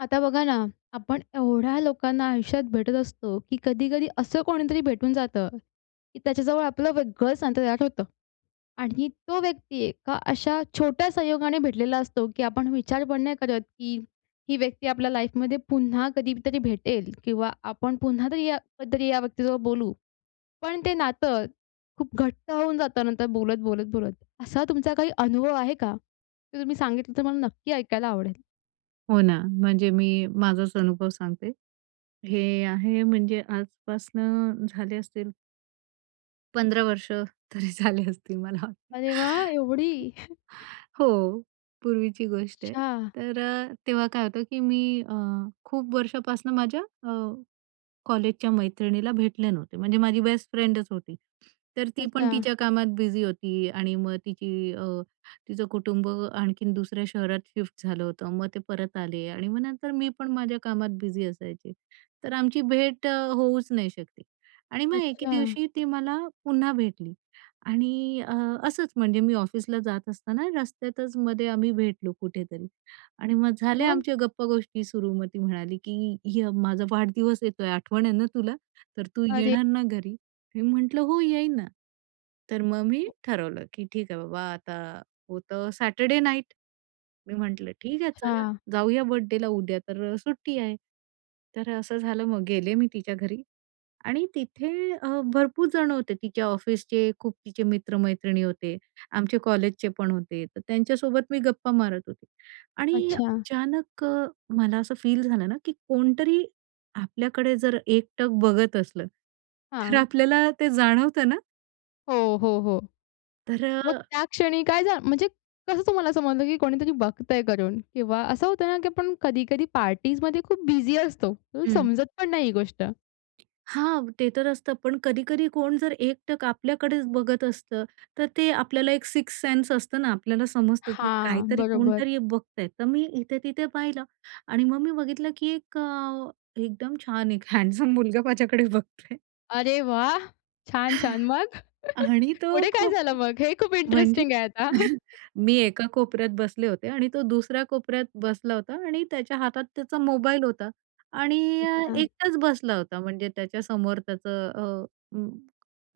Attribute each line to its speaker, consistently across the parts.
Speaker 1: आता बघा ना. आपण एवढ्या लोकांना आयुष्यात भेटत असतो, की कधी-कधी असं कोणीतरी भेटून जातं, की त्याच्याजवळ आपलं वेगळंच [unintelligible] तयार होतं आणि तो व्यक्ती एका अशा छोट्या संयोगाने भेटलेला असतो, की आपण विचार पण नाही करत, की ही व्यक्ती आपल्या लाईफमध्ये पुन्हा कधीतरी भेटेल किंवा आपण पुन्हा तरी या कधीतरी या व्यक्तीसोबत बोलू. पण ते नातं खूप घट्ट होऊन जातं नंतर बोलत, बोलत, बोलत. असा तुमचा काही अनुभव आहे का? जर तुम्ही सांगितलं तर मला नक्की ऐकायला आवडेल.
Speaker 2: हो ना. म्हणजे मी माझाच अनुभव सांगते. हे आहे म्हणजे आजपासनं झाले असतील 15 वर्ष तरी झाले असतील मला.
Speaker 1: अरे वाह! एवढी.
Speaker 2: हो, पूर्वीची गोष्ट आहे.
Speaker 1: अच्छा.
Speaker 2: तर अ, तेव्हा काय होतं, की मी अ, खूप वर्षापासनं माझ्या अ, कॉलेजच्या मैत्रिणीला भेटले नव्हते, म्हणजे माझी बेस्ट फ्रेंडच होती. तर ती पण
Speaker 1: अच्छा.
Speaker 2: तिच्या कामात बिझी होती आणि मग तिची अ, तिचं कुटुंब आणखीन दुसऱ्या शहरात शिफ्ट झालं होतं. मग ते परत आले आणि मग नंतर मी पण माझ्या कामात बिझी असायचे. तर आमची भेट अ, होऊच नाही शकली आणि मग एके
Speaker 1: अच्छा.
Speaker 2: दिवशी ती मला पुन्हा भेटली आणि अ, असंच म्हणजे मी ऑफिसला जात असताना रस्त्यातच मध्ये आम्ही भेटलो कुठेतरी आणि मग झाल्या
Speaker 1: मग?
Speaker 2: आमच्या गप्पा गोष्टी सुरु. मग ती म्हणाली, की "ह्य माझा वाढदिवस येतोय. आठवण आहे ना तुला? तर तू
Speaker 1: अरे!
Speaker 2: येणार ना घरी?" मी म्हंटलं, "हो, येईन ना." तर मग मी ठरवलं, की ठीक आहे बाबा. आता होतं सॅटरडे नाईट. मी म्हटलं, "ठीक आहे, चला.
Speaker 1: अच्छा.
Speaker 2: जाऊया बर्थडेला. उद्या तर अ, सुट्टी आहे." तर असं झालं. मग गेले मी तिच्या घरी आणि तिथे अ, भरपूर जणं होते. तिच्या ऑफिसचे खूप तिचे मित्र-मैत्रिणी होते. आमचे कॉलेजचे पण होते. तर त्यांच्यासोबत मी गप्पा मारत होती आणि
Speaker 1: अच्छा.
Speaker 2: अचानक अ, मला असं फील झालं ना, की कोणतरी आपल्याकडे जर एकटक बघत असलं, तर
Speaker 1: हां.
Speaker 2: आपल्याला ते जाणवतं ना?
Speaker 1: हो, हो, हो.
Speaker 2: तर
Speaker 1: मग
Speaker 2: अ
Speaker 1: त्या क्षणी काय झा म्हणजे कसं तुम्हाला समजलं, की कोणीतरी बघतंय करून किंवा असं होतं ना, की आपण कधी-कधी पार्टीजमध्ये खूप बिझी असतो. आपल्याला
Speaker 2: हं.
Speaker 1: समजत पण नाही ही गोष्ट.
Speaker 2: हां, ते तर असतं. पण कधी-कधी कोण जर एक टक आपल्याकडेचं बघत असतं तर ते आपल्याला एक सिक्सथ सेन्स असतं ना आपल्याला समजतं, की
Speaker 1: हां,
Speaker 2: काहीतरी
Speaker 1: बरोबर.
Speaker 2: कोणतरी बघतंय, तर मी इथे तिथे पाहिलं आणि मग मी बघितलं, की एक अ, एकदम छान एक हँडसम मुलगा माझ्याकडे बघतोय.
Speaker 1: अरे वाह! छान छान मग?
Speaker 2: आणि तो
Speaker 1: पुढे काय
Speaker 2: खूप
Speaker 1: झालं मग? हे खूप
Speaker 2: म्हणजे
Speaker 1: इंटरेस्टिंग आहे आता.
Speaker 2: मी एका कोपऱ्यात बसले होते आणि तो दुसऱ्या कोपऱ्यात बसला होता आणि त्याच्या हातात त्याचा मोबाईल होता आणि अ,
Speaker 1: अच्छा.
Speaker 2: एकटाच बसला होता म्हणजे त्याच्या समोर त्याचं अ,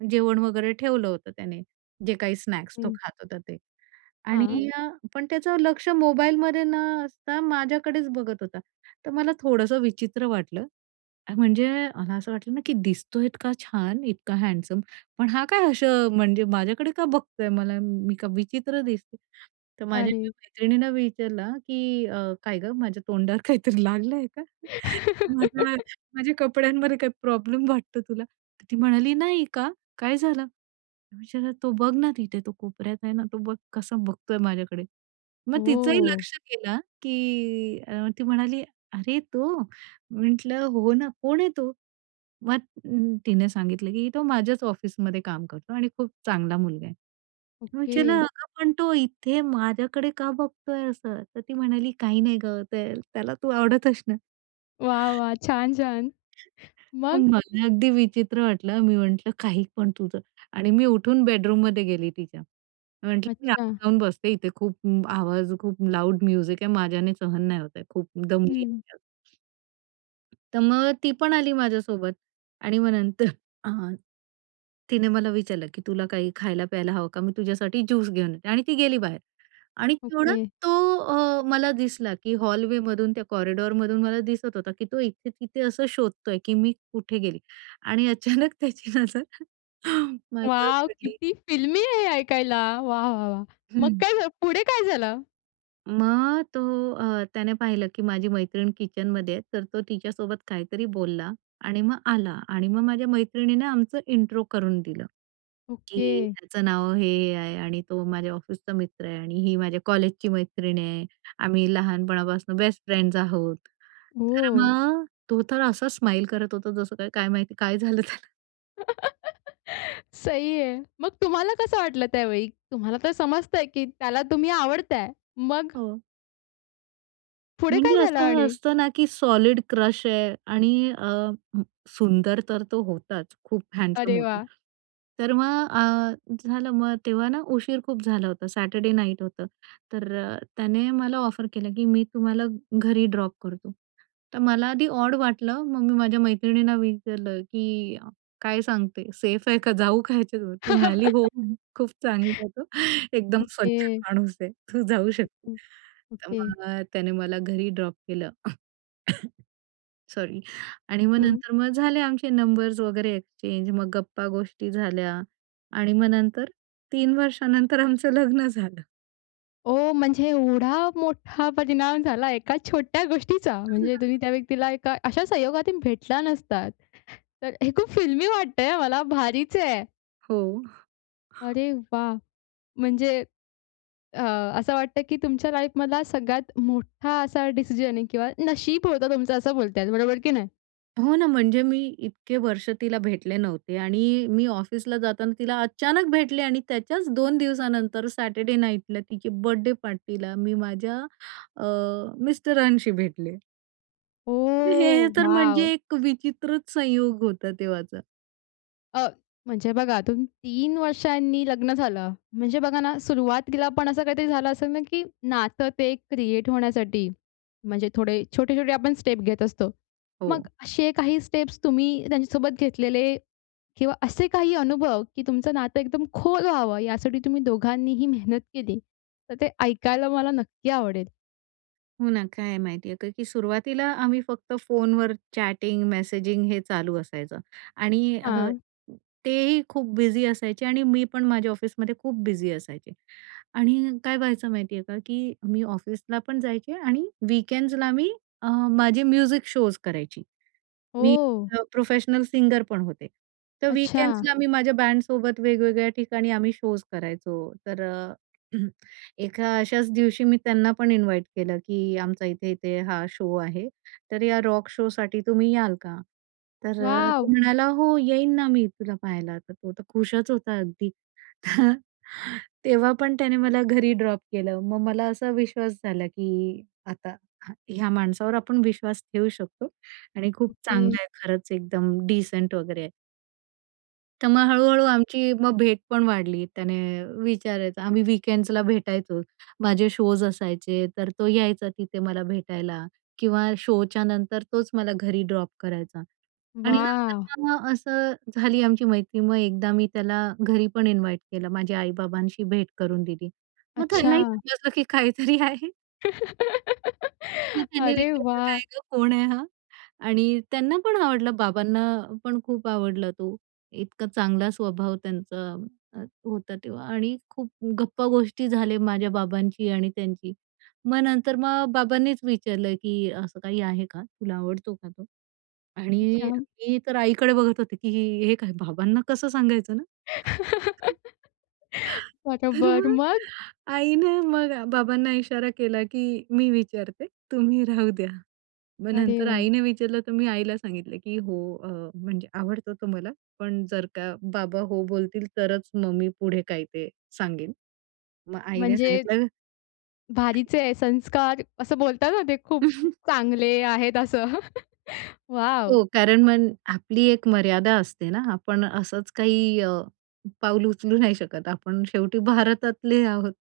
Speaker 2: जेवण वगैरे ठेवलं होतं त्याने, जे काही स्नॅक्स तो
Speaker 1: हं.
Speaker 2: खात होता ते
Speaker 1: हां.
Speaker 2: आणि अ, पण त्याचं लक्ष मोबाईलमध्ये न असता माझ्याकडेच बघत होता. तर मला थोडंसं विचित्र वाटलं; म्हणजे मला असं वाटलं ना, की दिसतोय इतका छान इतका हँडसम, पण हा काय असं म्हणजे माझ्याकडे का बघतोय मला मी का विचित्र दिसते? तर माझ्या
Speaker 1: अरे!
Speaker 2: मैत्रिणीनं विचारला, की अ, काय गं माझ्या तोंडावर काहीतरी लागलं आहे का? माझा माझ्या कपड्यांमध्ये काही प्रॉब्लेम वाटतो तुला? तर ती म्हणाली, "नाही का काय झालं?" विचारला, "तो बघ ना तिथे तो कोपऱ्यात आहे ना तो बघ कसं बघतोय माझ्याकडे." मग तिचंही
Speaker 1: ओह!
Speaker 2: लक्ष गेल, की ती म्हणाली, "अरे तो?" म्हंटलं, "हो ना कोण आहे तो?" मग तिने सांगितलं, "की तो माझ्याच ऑफिसमध्ये काम करतो आणि खूप चांगला मुलगा आहे." मग विचारलं,
Speaker 1: ओके.
Speaker 2: "अगं पण तो इथे माझ्याकडे का बघतोय असं?" तर ती म्हणाली काही नाही गं त्याला तू आवडत असणार."
Speaker 1: वाह! वाह! छान, छान.
Speaker 2: हां,
Speaker 1: मग?
Speaker 2: मला अगदी विचित्र वाटलं, मी म्हंटलं काही पण तुझं आणि मी उठून बेडरूममध्ये गेली तिच्या म्हंटलं मी आत
Speaker 1: अच्छा.
Speaker 2: जाऊन बसते इथे खूप आवाज खूप लाउड म्युझिक आहे माझ्याने सहन नाही होत आहे खूप दमली
Speaker 1: हं.
Speaker 2: आहे. तर मग ती पण आली माझ्यासोबत आणि मग नंतर अ, तिने मला विचारलं, की तुला काही खायला-प्यायला हवं का मी तुझ्यासाठी ज्यूस घेऊन येते आणि ती गेली बाहेर आणि तेवढच
Speaker 1: ओके.
Speaker 2: तो अ, मला दिसला, की हॉलवेमधून त्या कॉरिडॉरमधून मला दिसत होता, की तो इथे-तिथे असं शोधतोय, की मी कुठे गेली? आणि अचानक त्याची नजर माझ्यावर
Speaker 1: वॉव!
Speaker 2: पडली.
Speaker 1: किती फिल्मी आहे हे ऐकायला. वाह! वाह! वाह! मग
Speaker 2: हं.
Speaker 1: काय झालं? पुढे काय झालं?
Speaker 2: मग तो अ, त्याने पाहिलं, की माझी मैत्रीण किचनमध्ये आहे, तर तो तिच्यासोबत काहीतरी बोलला आणि मग आला आणि मग माझ्या मैत्रिणीनं आमचं इंट्रो करून दिलं, की
Speaker 1: ओके.
Speaker 2: ह्याचं नाव हे, हे आहे आणि तो माझ्या ऑफिसचा मित्र आहे आणि ही माझ्या कॉलेजची मैत्रीण आहे, आम्ही लहानपणापासून बेस्ट फ्रेंड्स आहोत. तर
Speaker 1: ओह!
Speaker 2: मग तो तर असा स्माईल करत होता, जसं काय माहिती काय झालं त्याला?
Speaker 1: सही है. मग तुम्हाला कसं वाटलं त्यावेळी? तुम्हाला तर समजतंय, की त्याला तुम्ही आवडताय, मग?
Speaker 2: हो.
Speaker 1: पुढे
Speaker 2: म्हणजे
Speaker 1: काय झालं
Speaker 2: असं
Speaker 1: आणि?
Speaker 2: असतं ना, की सॉलिड क्रश आहे आणि अ, सुंदर तर तो होताच. खूप हँडसम
Speaker 1: अरे
Speaker 2: होता.
Speaker 1: वाह!
Speaker 2: तर मग अ, झालं, मग तेव्हा ना उशीर खूप झाला होतं. सॅटरडे नाईट होतं. तरं त्याने मला ऑफर केलं, की मी तुम्हाला घरी ड्रॉप करतो. तर मला आधी ऑड वाटलं, मग मी माझ्या मैत्रिणींना विचारलं, की "काय सांगते. सेफ आहे का? जाऊ का याच्या सोबत?" ती म्हणाली, "हो खूप चांगलाय तो. एकदम सज्जन
Speaker 1: ओके.
Speaker 2: माणूस आहे. तू जाऊ शकते." तर
Speaker 1: ओके.
Speaker 2: मग त्याने मला घरी ड्रॉप केलं. सॉरी. आणि मग
Speaker 1: हां.
Speaker 2: नंतर मग झाले आमचे नंबर्स वगैरे एक्चेंज. मग गप्पा-गोष्टी झाल्या आणि मग नंतर 3 वर्षानंतर आमचं लग्न झालं.
Speaker 1: ओ! म्हणजे एवढा मोठा परिणाम झाला, एका छोट्या गोष्टीचा. म्हणजे तुम्ही त्या व्यक्तीला एका अशा संयोगातून भेटला नसतात, तर हे खूप फिल्मी वाटतंय आ मला भारीच आहे.
Speaker 2: हो.
Speaker 1: अरे वा! म्हणजे अ, असं वाटतं की तुमच्या लाईफमधला हा सगळ्यात मोठा असा डिसीजन आहे किंवा नशीब होतं तुमचं असं बोलतायत. बरोबर की नाही?
Speaker 2: हो ना, म्हणजे मी इतके वर्ष तिला भेटले नव्हते आणि मी ऑफिसला जाताना तिला अचानक भेटले आणि त्याच्याच 2 दिवसानंतर सॅटरडे नाईटला तिची बर्थडे पार्टीला मी माझ्या अ, मिस्टरांशी भेटले. हे, हे,
Speaker 1: ओ!
Speaker 2: तर
Speaker 1: वॉव!
Speaker 2: म्हणजे एक विचित्रच संयोग होता तेव्हाचा.
Speaker 1: अ, म्हणजे बघा तुम्ही 3 वर्षांनी लग्न झालं. म्हणजे बघा ना सुरुवातीला पण असं काहीतरी झालं असेल ना, की नातं ते क्रिएट होण्यासाठी, म्हणजे थोडे छोटे-छोटे आपण स्टेप घेत असतो.
Speaker 2: हो.
Speaker 1: मग असे काही स्टेप्स तुम्ही त्यांच्यासोबत घेतलेले किंवा असे काही अनुभव, की तुमचं नातं एकदम खोल व्हावं, यासाठी तुम्ही दोघांनीही मेहनत केली? तर ते ऐकायला मला नक्की आवडेल.
Speaker 2: हो ना, काय आहे माहिती आहे का? की सुरुवातीला, आम्ही फक्त, फोनवर चॅटिंग मेसेजिंग हे चालू असायचं आणि ह
Speaker 1: हां.
Speaker 2: तेही खूप बिझी असायचे आणि मी पण, माझ्या ऑफिसमध्ये खूप बिझी असायचे आणि काय व्हायचं, माहिती आहे का, की मी, ऑफिसला पण जायचे आणि वीकेंड्स ला अ, मी माझी म्युझिक शोज करायची. मी
Speaker 1: ओह!
Speaker 2: अ, प्रोफेशनल सिंगर पण होते. तर वीकेंड्स
Speaker 1: अच्छा.
Speaker 2: ला मी माझ्या बँडसोबत, वेगवेगळ्या ठिकाणी आम्ही शोज करायचो. तर अ, एका अशाच दिवशी मी त्यांनापण, इन्वाईट केलं की "आमचा इथे-इथे हा शो आहे, तर या रॉक शो साठी तुम्ही याल का?" तर तो
Speaker 1: वॉव.
Speaker 2: म्हणाला, "हो येईन ना मी तुला पाहायला." तर तो तर खुशच होता अगदी. तेव्हा पण त्याने मला घरी ड्रॉप केलं. मग मला असा विश्वास झाला, की आता, ह ह्या माणसावर आपण विश्वास ठेऊ शकतो आणि खूप
Speaker 1: ओके.
Speaker 2: चांगला आहे, खरंच एकदम डिसेंट वगैरे आहे. तर मग हळू-हळू आमची मग भेटपण वाढली, त्याने विचारायचं. आम्ही वीकेंड्स ला भेटायचो, माझे शोज असायचे, तर तो यायचा तिथे मला भेटायला किंवा शो च्यानंतर, तोच मला घरी ड्रॉप करायचा आणि
Speaker 1: वा!
Speaker 2: नंतर मग असं झाली आमची मैत्री. मग, एकदा मी त्याला घरीपण इन्वाईट केलं, माझ्या आईबाबांशी भेट करून दिली, मग त्यांनाही
Speaker 1: अच्छा.
Speaker 2: समजलं की काहीतरी आहे. मग त्यांनी
Speaker 1: अरे,
Speaker 2: विचारलं,
Speaker 1: वा!
Speaker 2: "काय गं कोण आहे हा?" आणि त्यांना पण आवडला, बाबांना पण खूप आवडला, तो इतका चांगला स्वभाव त्यांचा [unintelligible] होता, तेव्हा आणि खूप गप्पा, गोष्टी झाल्या माझ्या बाबांची आणि त्यांची. मग नंतर मग बाबांनीच विचारलं, की "असं काही आहे का तुला आवडतो का तो?" आणि
Speaker 1: अच्छा.
Speaker 2: मी तर आईकडे बघत होते की हे काय, बाबांना कसं सांगायचं ना? तर
Speaker 1: बरोबर,
Speaker 2: मग,
Speaker 1: मग?
Speaker 2: आईने मग बाबांना इशारा केला, की "मी विचारते, तुम्ही राहू द्या." मग
Speaker 1: अरे,
Speaker 2: नंतर,
Speaker 1: व
Speaker 2: आईने विचारलं तर, मी आईला सांगितलं, की "हो अ, म्हणजे आवडतो तो मला, पण जर का बाबा हो बोलतील, तरच मग मी पुढे काय ते सांगेल." मग आईने
Speaker 1: म्हणजे
Speaker 2: सांगितलं.
Speaker 1: भारीचे आहे संस्कार, असं बोलतात ना, ते खूप चांगले आहेत. असं, वॉव.
Speaker 2: हो, कारण मग आपली एक मर्यादा असते ना, आपण असंच काही अ, पाऊल उचलू नाही शकत. आपण शेवटी भारतातले आहोत.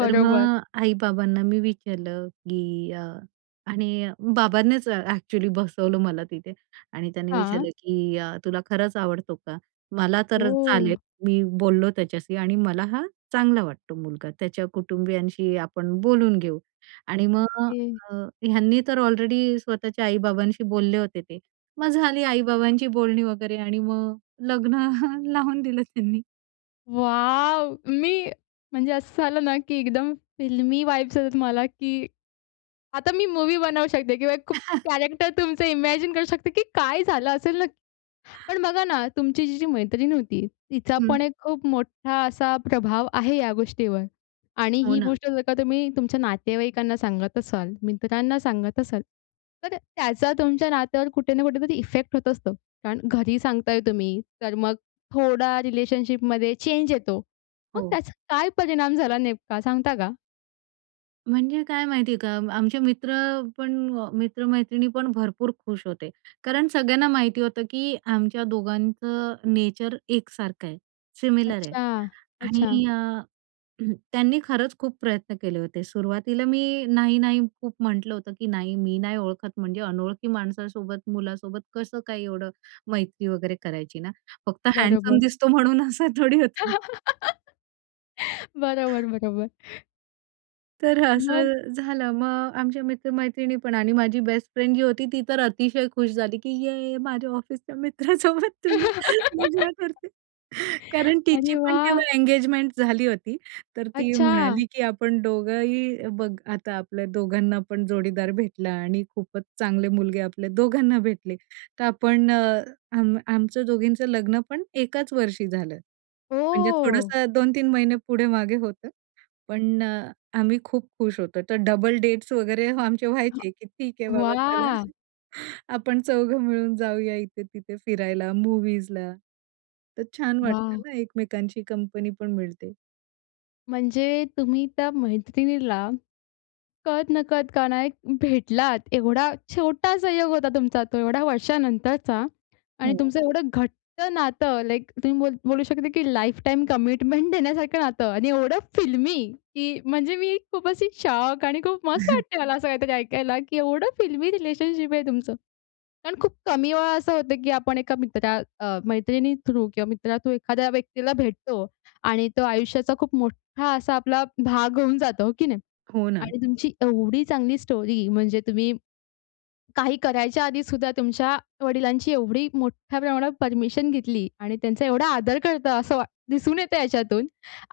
Speaker 2: तर मग आई-बाबांना मी विचारलं, की अ, आणि बाबांनीच, ॲक्चुअली बसवलं मला तिथे आणि त्यांनी
Speaker 1: हां.
Speaker 2: विचारलं, की "अ, तुला खरंच आवडतो का? मला तर
Speaker 1: ओह!
Speaker 2: चालेल, मी बोललो त्याच्याशी आणि मला हा चांगला वाटतो मुलगा. त्याच्या कुटुंबियांशी आपण बोलून घेऊ." आणि मग
Speaker 1: ओके.
Speaker 2: अ, ह्यांनी तर ऑलरेडी स्वतःच्या आई-बाबांशी बोलले होते ते. मग झाली आई-बाबांची बोलणी वगैरे आणि मग लग्न लावून दिलं त्यांनी.
Speaker 1: वॉव! मी म्हणजे असं झालं ना, की एकदम फिल्मी वाईब्स येत आहेत मला, की आता मी मूवी बनवू शकते किंवा एक खूप कॅरेक्टर तुमचं इमॅजिन करू शकते की काय झालं असेल नक पण बघा ना, तुमची जी जी मैत्रीण होती, तिचा
Speaker 2: हं.
Speaker 1: पण एक खूप मोठा असा प्रभाव आहे या गोष्टीवर. आणि
Speaker 2: हो
Speaker 1: ही
Speaker 2: ना.
Speaker 1: गोष्ट जर का तुम्ही तुमच्या नातेवाईकांना सांगत असाल, मित्रांना सांगत असाल, तर त्याचा तुमच्या नात्यावर कुठे ना कुठेतरी इफेक्ट होत असतो. कारण घरी सांगताय तुम्ही, तर मग थोडा रिलेशनशिपमध्ये चेंज येतो. मग
Speaker 2: हो.
Speaker 1: त्याचा काय परिणाम झाला नेमका, सांगता का?
Speaker 2: म्हणजे काय माहिती आहे का, आमचे मित्र पण मित्र-मैत्रिणी पण भरपूर खुश होते. कारण सगळ्यांना माहिती होतं की आमच्या दोघांचं नेचर एकसारखं आहे, सिमिलर आहे.
Speaker 1: अच्छा,
Speaker 2: आणि
Speaker 1: अच्छा.
Speaker 2: अ, त्यांनी खरंच खूप प्रयत्न केले होते. सुरुवातीला मी नाही-नाही खूप म्हटलं होतं, की नाही, मी नाही ओळखत, म्हणजे अनोळखी माणसासोबत, मुलासोबत कसं काही एवढं मैत्री वगैरे करायची ना? फक्त हँडसम
Speaker 1: बरोबर.
Speaker 2: दिसतो म्हणून असं थोडी होतं.
Speaker 1: बरोबर, बरोबर.
Speaker 2: तर
Speaker 1: मग.
Speaker 2: असं झालं. मग आमच्या मित्र-मैत्रिणीपण आणि माझी बेस्ट फ्रेंड जी होती ती तर अतिशय खुश झाली की "ये माझ्या ऑफिसच्या मित्रासोबत तुझं लग्न ठरतय." कारण तिची
Speaker 1: अरे
Speaker 2: पण
Speaker 1: वाह!
Speaker 2: तेव्हा एंगेजमेंट झाली होती. तर ती
Speaker 1: अच्छा!
Speaker 2: म्हणाली की "आपण दोघंही, बघ आता आपल्या दोघांना पण जोडीदार भेटला आणि खूपच चांगले मुलगे आपले दोघांना भेटले तर आपण आम आमचं दोघींचं लग्न पण एकाच वर्षी झालं. म्हणजे
Speaker 1: ओ!
Speaker 2: थोडंसं 2-3 महिने पुढे मागे होतं. पण अ, आम्ही खूप खुश होतो. तर डबल डेट्स वगैरे आमचे
Speaker 1: हां.
Speaker 2: व्हायचे की ठीक आहे बाबा चला
Speaker 1: वाह!
Speaker 2: आपण चौघं मिळून जाऊया इथे-तिथे फिरायला मूवीजला. तर छान वाटतं
Speaker 1: वाह!
Speaker 2: ना एकमेकांची कंपनीपण मिळते.
Speaker 1: म्हणजे तुम्ही त्या मैत्रिणीला कळत-नकळत का नाही भेटलात. एवढा छोटा संयोग होता तुमचा तो एवढ्या वर्षानंतरचा आणि
Speaker 2: हं.
Speaker 1: तुमचं एवढं घट्ट नातं लाइक तुम्ही बोल बोलू शकता की लाईफटाईम कमिटमेंट देण्यासारखं नातं आणि एवढं फिल्मी की म्हणजे मी खूप अशी शॉक आणि खूप मस्त वाटते मला असं काहीतरी ऐकायला की एवढं फिल्मी रिलेशनशिप आहे तुमचं. कारण खूप कमी वेळा असं होतं की आपण एका मित्रा अ, मैत्रिणी थ्रू किंवा मित्रा थ्रू एखाद्या व्यक्तीला भेटतो. आणि तो आयुष्याचा खूप मोठा असा आपला भाग होऊन जातो हो की नाही?
Speaker 2: हो, ना.
Speaker 1: आणि तुमची एवढी चांगली स्टोरी म्हणजे तुम्ही, काही करायच्या आधी सुद्धा तुमच्या वडिलांची एवढी मोठ्या प्रमाणावर परमिशन घेतली आणि त्यांचा एवढा आदर करतो असं वा दिसून येतं याच्यातून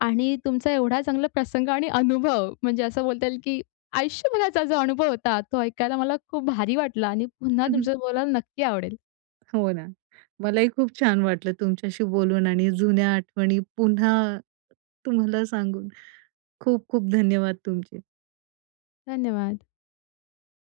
Speaker 1: आणि तुमचा एवढा चांगला प्रसंग आणि अनुभव म्हणजे असं बोलता येईल की आयुष्यभराचा जो अनुभव होता तो ऐकायला मला खूप भारी वाटला आणि पुन्हा तुमच्या बरोबर बोलायला नक्की आवडेल.
Speaker 2: हो ना. मलाही खूप छान वाटलं तुमच्याशी बोलून आणि जुन्या आठवणी पुन्हा तुम्हाला सांगून खूप-खूप धन्यवाद! तुमचे.
Speaker 1: धन्यवाद.